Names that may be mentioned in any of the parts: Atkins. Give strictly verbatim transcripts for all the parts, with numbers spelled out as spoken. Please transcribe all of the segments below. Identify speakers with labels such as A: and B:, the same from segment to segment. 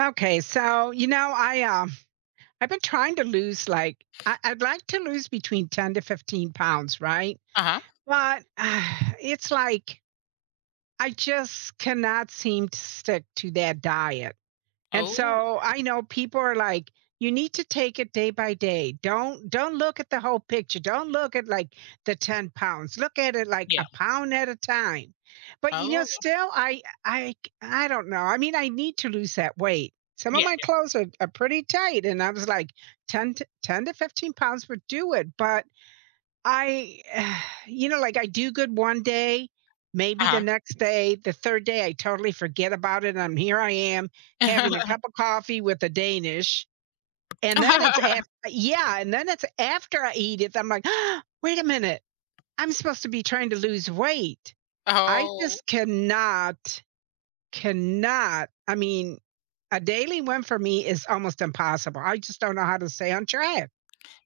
A: Okay, so you know, I um, I've been trying to lose like I, I'd like to lose between ten to fifteen pounds, right?
B: Uh-huh.
A: But uh, it's like I just cannot seem to stick to that diet. And
B: Oh,
A: so I know people are like, you need to take it day by day. Don't don't look at the whole picture. Don't look at like the ten pounds. Look at it like
B: yeah.
A: a pound at a time. But you know,
B: Oh,
A: still I I I don't know. I mean, I need to lose that weight. Some of
B: yeah.
A: my clothes are, are pretty tight. And I was like, ten to, ten to fifteen pounds would do it. But I you know, like, I do good one day, maybe the
B: Yeah.
A: next day, the third day, I totally forget about it, I'm here I am having a
B: Uh-huh.
A: cup of coffee with a Danish, and then it's after, yeah, and then it's after I eat it, I'm like, "Wait a minute, I'm supposed to be trying to lose weight." I
B: Oh.
A: just cannot, cannot I mean, a daily one for me is almost impossible, I just don't know how to stay on track.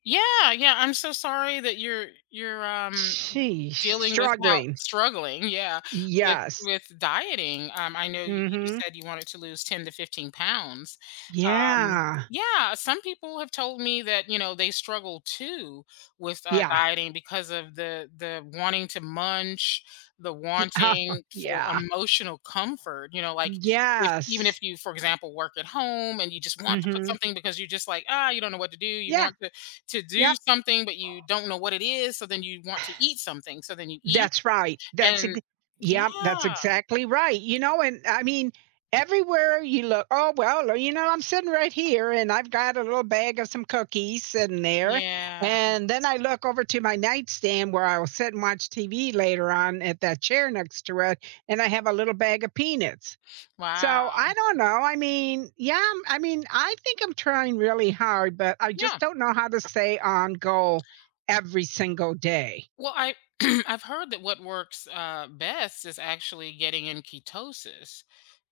B: Yeah, yeah. I'm so sorry that you're you're um
A: Sheesh,
B: dealing with how
A: struggling.
B: struggling, yeah, with
A: Yes.
B: with dieting. Um, I know you you
A: Mhm.
B: said you wanted to lose ten to fifteen pounds. Um,
A: Yeah.
B: yeah, some people have told me that, you know, they struggle too with uh,
A: Yeah.
B: dieting because of the the wanting to munch, the
A: Ye
B: wanting for
A: yeah.
B: emotional comfort, you know, like, if even if
A: Yes.
B: you, for example, work at home and you just want to put
A: Mhm.
B: something because you're just like, ah you don't know what to do, you
A: Yeah.
B: want to to do
A: Yep.
B: something, but you don't know what it is, so then you want to eat something, so then you eat
A: That's right. That's
B: and
A: ex Yep, that's
B: yeah,
A: exactly right. You know, and I mean, everywhere you look, "Oh, well, uh, you know, I'm sitting right here, and I've got a little bag of some cookies sitting there."
B: yeah.
A: And then I look over to my nightstand where I will sit and watch T V later on at that chair next to it, and I have a little bag of peanuts. So, I
B: Wow.
A: don't know, I mean, yeah, I'm I mean, I think I'm trying really hard, but I
B: Yeah.
A: just don't know how to stay on goal every single day.
B: Well, I I've heard that what works, uh, best is actually getting in ketosis.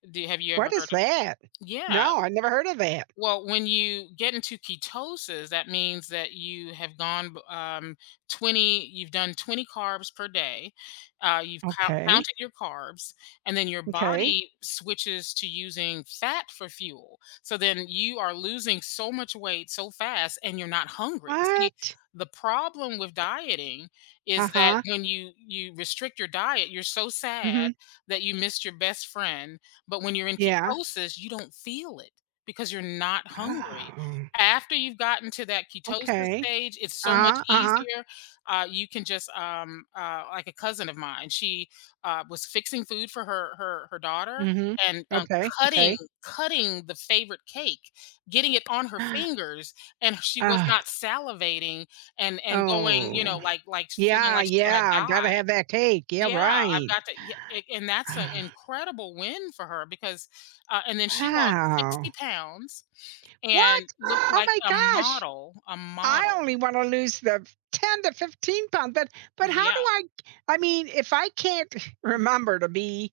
B: Do have you ever
A: What is
B: heard of—
A: that?
B: Yeah.
A: No, I never heard of that.
B: Well, when you get into ketosis, that means that you have gone b- um, twenty, you've done twenty carbs per day. Uh, you've count,
A: Okay,
B: counted your carbs, and then your
A: okay.
B: body switches to using fat for fuel. So then you are losing so much weight so fast and you're not hungry. See,
A: What?
B: the problem with dieting is that
A: Uh-huh,
B: when you you restrict your diet, you're so sad
A: mhm,
B: that you missed your best friend. But when you're in
A: yeah.
B: ketosis, you don't feel it because you're not hungry.
A: Oh,
B: After you've gotten to that ketosis
A: okay.
B: stage, it's so much
A: Uh-huh, uh-huh,
B: easier. Uh, you can just um, uh, like a cousin of mine, she uh, was fixing food for her her her daughter,
A: mhm.
B: and um,
A: Okay,
B: cutting
A: okay.
B: cutting the favorite cake, getting it on her fingers, and she was not
A: Ah,
B: salivating and and going, you know,
A: oh,
B: like like feeling
A: yeah,
B: like she's gonna
A: yeah, gotta
B: die.
A: have that cake, yeah,
B: Yeah, I've
A: right.
B: got to yeah, a and that's an
A: Ah,
B: incredible win for her because, uh, and then she lost 60
A: wow.
B: pounds and
A: What?
B: looked
A: Oh
B: like
A: my
B: a
A: gosh.
B: model, a
A: I
B: model.
A: only want to lose the ten to fifteen pound. But but how do
B: Yeah.
A: I I mean, if I can't
B: Mhm.
A: remember to be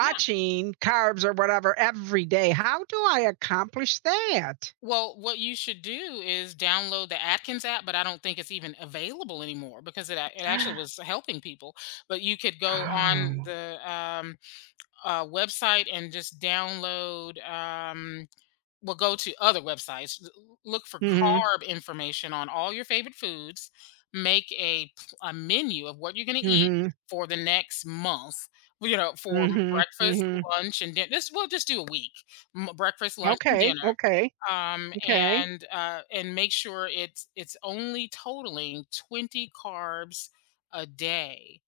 B: Yeah.
A: carbs or whatever every day, how do I accomplish that?
B: Well, what you should do is download the Atkins app, but I don't think it's even available anymore because it a- it actually was helping people. But you could go on
A: Oh.
B: the um, uh, website and just download. Um, Well, go to other websites. L- Look for
A: Mhm.
B: carb information on all your favorite foods. Make a p- a menu of what you're going to eat
A: Mhm.
B: for the next month. You know, for m-
A: Mhm.
B: breakfast,
A: Mhm.
B: lunch, and dinner. This we'll just do a week: M- breakfast, lunch, and
A: Okay.
B: dinner.
A: Okay.
B: Um,
A: Okay.
B: and uh, and make sure it's it's only totaling twenty carbs a day.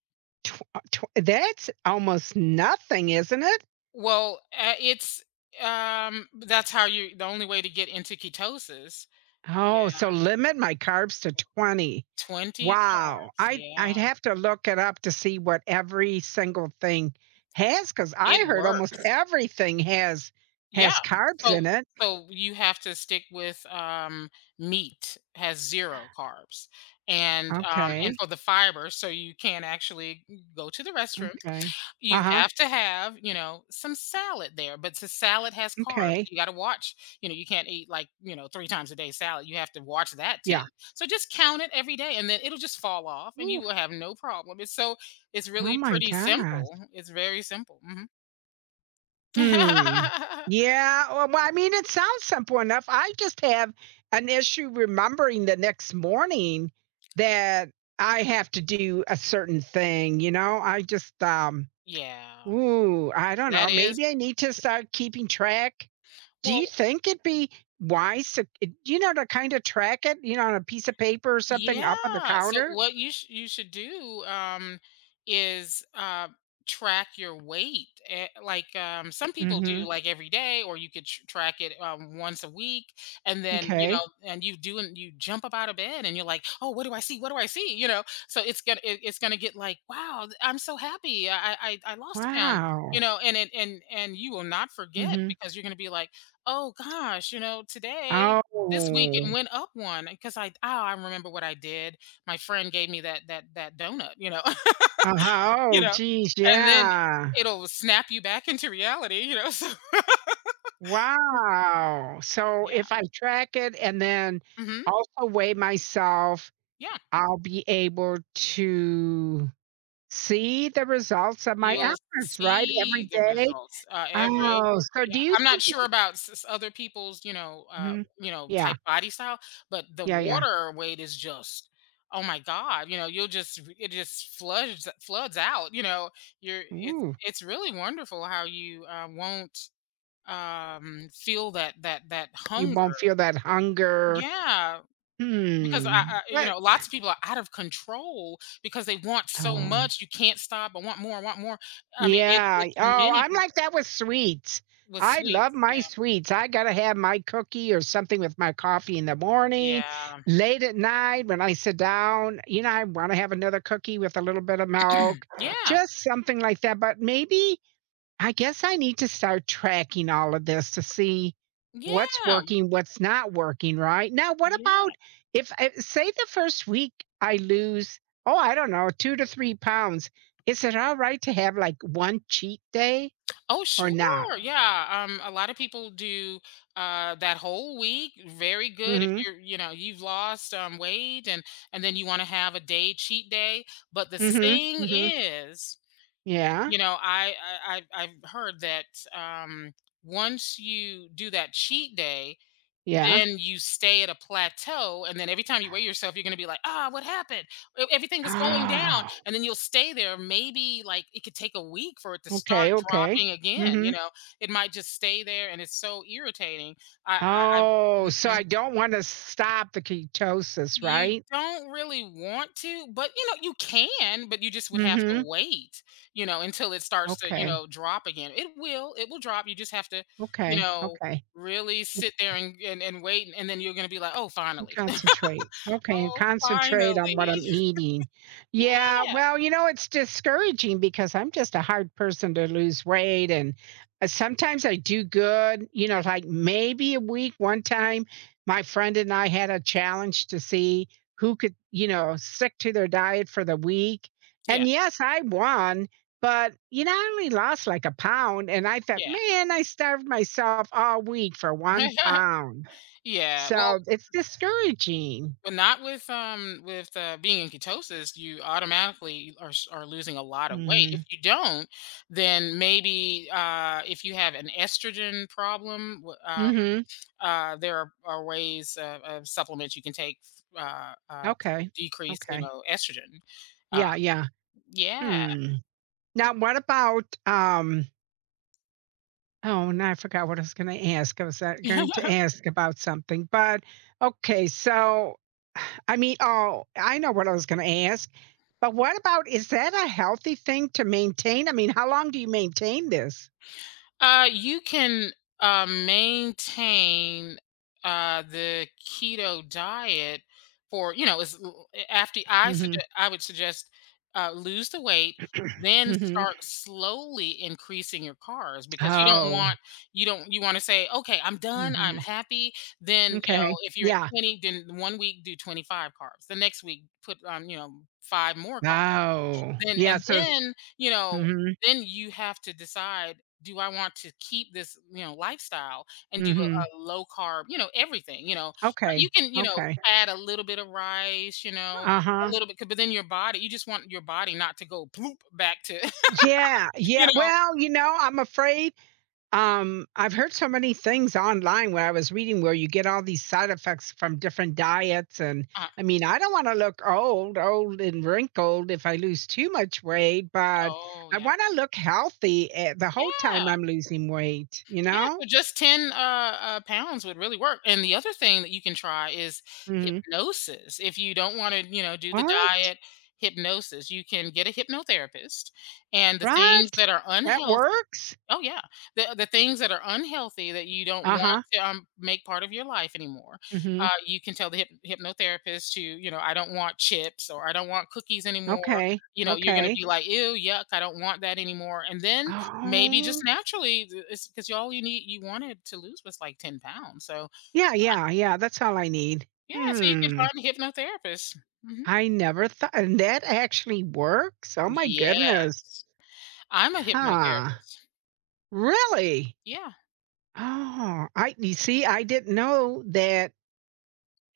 A: Tw- uh, tw- that's almost nothing, isn't it?
B: Well, uh, it's um, that's how you— the only way to get into ketosis.
A: Oh, so
B: Yeah.
A: limit my carbs to twenty.
B: twenty
A: Wow.
B: carbs,
A: I I'd
B: yeah.
A: have to look it up to see what every single thing has, because
B: It
A: I heard almost
B: works.
A: everything has
B: Yeah,
A: has carbs
B: so
A: in it.
B: so you have to stick with, um, meat has zero carbs, and, um, and
A: Okay,
B: for the fiber, so you can actually go to the restroom.
A: okay.
B: You
A: Uh-huh,
B: have to have, you know, some salad there, but the salad has carbs.
A: okay.
B: You gotta watch, you know, you can't eat like, you know, three times a day salad. You have to watch that too.
A: Yeah.
B: So just count it every day and then it'll just fall off and you will
A: Oof,
B: have no problem. It's so it's
A: oh
B: really
A: my
B: pretty
A: gosh.
B: simple. It's very simple. Mhm.
A: Hmm. Yeah, well, well, I mean, it sounds simple enough. I just have an issue remembering the next morning that I have to do a certain thing, you know? I just, um
B: Yeah.
A: Ooh, I don't
B: That
A: know.
B: is
A: Maybe I need to start keeping track. Do
B: Well.
A: you think it'd be wise to, eh, you know, to kind of track it, you know, on a piece of paper or something up on the
B: Yeah. So
A: counter?
B: what you sh- you should do, um, is uh, track your weight. eh, Like, um, some people do,
A: Mhm.
B: like every day, or you could tr- track it, um, once a week, and then, you know,
A: Okay.
B: and you do, and you jump up out of bed, and you're like, oh, what do I see? What do I see? You know. So it's gonna it, it's gonna get like, wow, th- I'm so happy. I I, I lost a pound. You
A: Wow.
B: know, and it and and you will not forget
A: Mhm.
B: because you're gonna be like, oh gosh, you know, today this week it
A: Oh.
B: went up one because I oh, I remember what I did. My friend gave me that that that donut, you know,
A: Uh-huh.
B: you
A: Oh,
B: know,
A: geez.
B: and then
A: Yeah.
B: it'll snap you back into reality, you know. So
A: Wow. So
B: yeah,
A: if I track it and then
B: hmm
A: also weigh myself,
B: yeah.
A: I'll be able to see the results of my
B: You'll
A: efforts, right? Every
B: see the
A: day.
B: results, uh, every
A: Oh, so
B: yeah,
A: do you
B: I'm not
A: think.
B: sure about s s other people's, you know, uh,
A: Mhm.
B: you know, type
A: Yeah.
B: body style, but the
A: Yeah, yeah.
B: water weight is just, oh my god, you know, you'll just it just floods floods out, you know, you're it's
A: Ooh,
B: it's really wonderful how you, uh, won't, um, feel that that that
A: you won't
B: hunger.
A: feel that hunger.
B: Yeah, because I,
A: Hmm,
B: I you
A: but
B: know, lots of people are out of control because they want so
A: oh,
B: much, you can't stop, I want more, I want more. I mean, it,
A: yeah.
B: it's
A: Oh,
B: many
A: I'm
B: people
A: like that with sweets.
B: with
A: I love
B: sweets,
A: my
B: yeah.
A: sweets. I gotta have my cookie or something with my coffee in the morning,
B: yeah
A: late at night when I sit down, you know, I wanna have another cookie with a little bit of milk,
B: Yeah,
A: just something like that, but maybe I guess I need to start tracking all of this to see what's
B: yeah,
A: working, what's not working, right? Now, what
B: yeah.
A: about if, I, say, the first week I lose, oh, I don't know, two to three pounds? Is it all right to have like one cheat day
B: Oh
A: or not?
B: sure, yeah, um a lot of people do, uh that whole week. Very good if
A: Mm
B: you're, you know, you've lost, um weight, and and then you want to have a day cheat day, but the
A: hmm. Mm hmm.
B: thing
A: Mm hmm.
B: is—
A: Yeah.
B: You know, I, I I've I've heard that, um, once you do that cheat day,
A: Yeah.
B: then you stay at a plateau, and then every time you weigh yourself, you're going to be like, ah, what happened? E- Everything was going down,
A: Oh,
B: and then you'll stay there. Maybe like it could take a week for it to start
A: okay. Okay.
B: dropping
A: Mm
B: again.
A: hmm.
B: You know, it might just stay there, and it's so irritating. I I, I
A: Oh, so
B: Mhm.
A: I don't want to stop the ketosis,
B: You
A: right?
B: don't really want to, but, you know, you can, but you just would have to
A: Mm
B: wait, you know, until it
A: hmm.
B: starts to, you
A: Okay.
B: know, drop again. It will, it will drop. You just have to, you
A: Okay.
B: know,
A: Okay.
B: really sit there and and, and wait, and then you're gonna be like, "Oh,
A: And
B: finally.
A: concentrate. Okay, and
B: Oh,
A: concentrate on what
B: finally."
A: I'm eating.
B: Yeah.
A: Yeah, well, you know, it's discouraging because I'm just a hard person to lose weight, and, uh, sometimes I do good, you know, like, maybe a week one time, my friend and I had a challenge to see who could, you know, stick to their diet for the week,
B: Yeah,
A: and yes, I won, but, you know, I only lost like a pound, and I thought,
B: yeah.
A: "Man, I starved myself all week for one pound.
B: Yeah, well,
A: So, it's discouraging.
B: but not with, um, with, uh, being in ketosis, you automatically are s are losing a lot of weight. If
A: Mhm.
B: you don't, then maybe, uh, if you have an estrogen problem, w um,
A: Mhm.
B: uh, there are are ways of of supplements you can take, uh, uh, to
A: Okay.
B: decrease, you
A: Okay.
B: know, estrogen. Um,
A: Yeah, yeah.
B: yeah.
A: Hmm. Now what about, um oh, now I forgot what I was gonna ask. I was, uh, going to ask about something, but okay, so I mean oh, I know what I was gonna ask, but what about is that a healthy thing to maintain? I mean, how long do you maintain this?
B: Uh, you can, uh, maintain, uh, the keto diet for, you know, is— after I suggest
A: Mhm.
B: I would suggest, uh, lose the weight, then
A: Mhm.
B: start slowly increasing your carbs because you don't want
A: Oh.
B: you don't you want to say, okay, I'm done, I'm
A: Mhm.
B: happy. Then, you know,
A: Okay.
B: if you're at
A: Yeah.
B: twenty, then one week do twenty-five carbs, the next week put, um you know, five more carbs.
A: Oh.
B: Then
A: Yeah,
B: And
A: so
B: then, you know,
A: mhm.
B: then you have to decide, do I want to keep this, you know, lifestyle and do
A: Mhm.
B: a, a low carb, you know, everything, you know. Uh,
A: Okay.
B: You can, you know,
A: Okay.
B: add a little bit of rice, you know, a
A: Uh-huh.
B: little bit, 'cause- but then your body, you just want your body not to go bloop back to,
A: Yeah,
B: you
A: yeah.
B: know,
A: Well, you know, I'm afraid, um, I've heard so many things online where I was reading where you get all these side effects from different diets, and,
B: uh,
A: I mean, I don't wanna look old old and wrinkled if I lose too much weight, but
B: oh
A: I
B: yeah.
A: wanna look healthy, eh, the whole
B: Yeah.
A: time I'm losing weight, you
B: Yeah,
A: know?
B: so just ten, uh, uh, pounds would really work, and the other thing that you can try is
A: Mhm.
B: hypnosis. If you don't wanna, you know, do the
A: What?
B: diet, hypnosis. You can get a hypnotherapist, and the things
A: What?
B: that are
A: That
B: unhealthy—
A: works?
B: Oh, yeah. The the things that are unhealthy that you don't want
A: Uh-huh.
B: to, um, make part of your life anymore,
A: Mhm.
B: uh, you can tell the hyp hypnotherapist to, you know, "I don't want chips," or, "I don't want cookies anymore."
A: Okay.
B: You know, you're gonna
A: Okay.
B: be like, "Ew, yuck, I don't want that anymore," and then— Maybe just
A: Oh.
B: naturally, th it's 'cause, you all you need you wanted to lose was like ten pounds, so
A: Yeah, yeah, yeah, that's all I need.
B: yeah, so you can
A: Hmm,
B: find a hypnotherapist. Mhm.
A: I never thought and that actually works? Oh my goodness.
B: Yes. I'm a
A: Huh.
B: hypnotherapist.
A: Really?
B: Yeah.
A: Oh, I you see, I didn't know that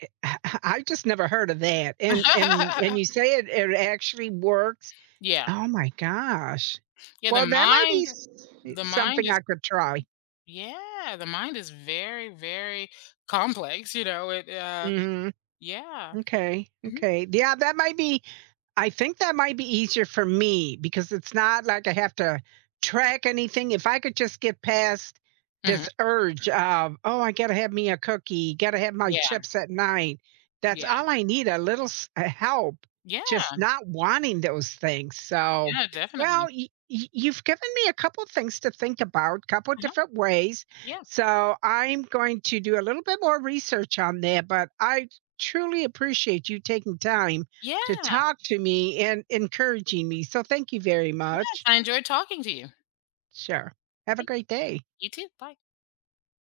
A: I just never heard of that, and and and you say it it actually works?
B: Yeah.
A: Oh my gosh.
B: Yeah, the
A: Well, that might be
B: mind
A: s
B: the mind
A: something
B: is,
A: I could try.
B: yeah, the mind is very, very complex, you know, it, uh
A: Mhm.
B: yeah.
A: Okay,
B: Mhm.
A: okay. Yeah, that might be I think that might be easier for me because it's not like I have to track anything. If I could just get past
B: Mhm.
A: this urge of, oh, I gotta have me a cookie, gotta have my
B: Yeah,
A: chips at night. That's
B: yeah.
A: all I need, a little s- uh, help,
B: Yeah,
A: just not wanting those things. So,
B: yeah,
A: well,
B: definitely.
A: y- y- you've given me a couple things to think about, couple
B: Uh-huh.
A: different ways.
B: Yeah.
A: So I'm going to do a little bit more research on that, but I truly appreciate you taking time
B: Yeah.
A: to talk to me and encouraging me. So thank you very
B: Yes,
A: much.
B: I enjoyed talking to you.
A: Sure. Have a
B: Okay,
A: great day.
B: you too, bye.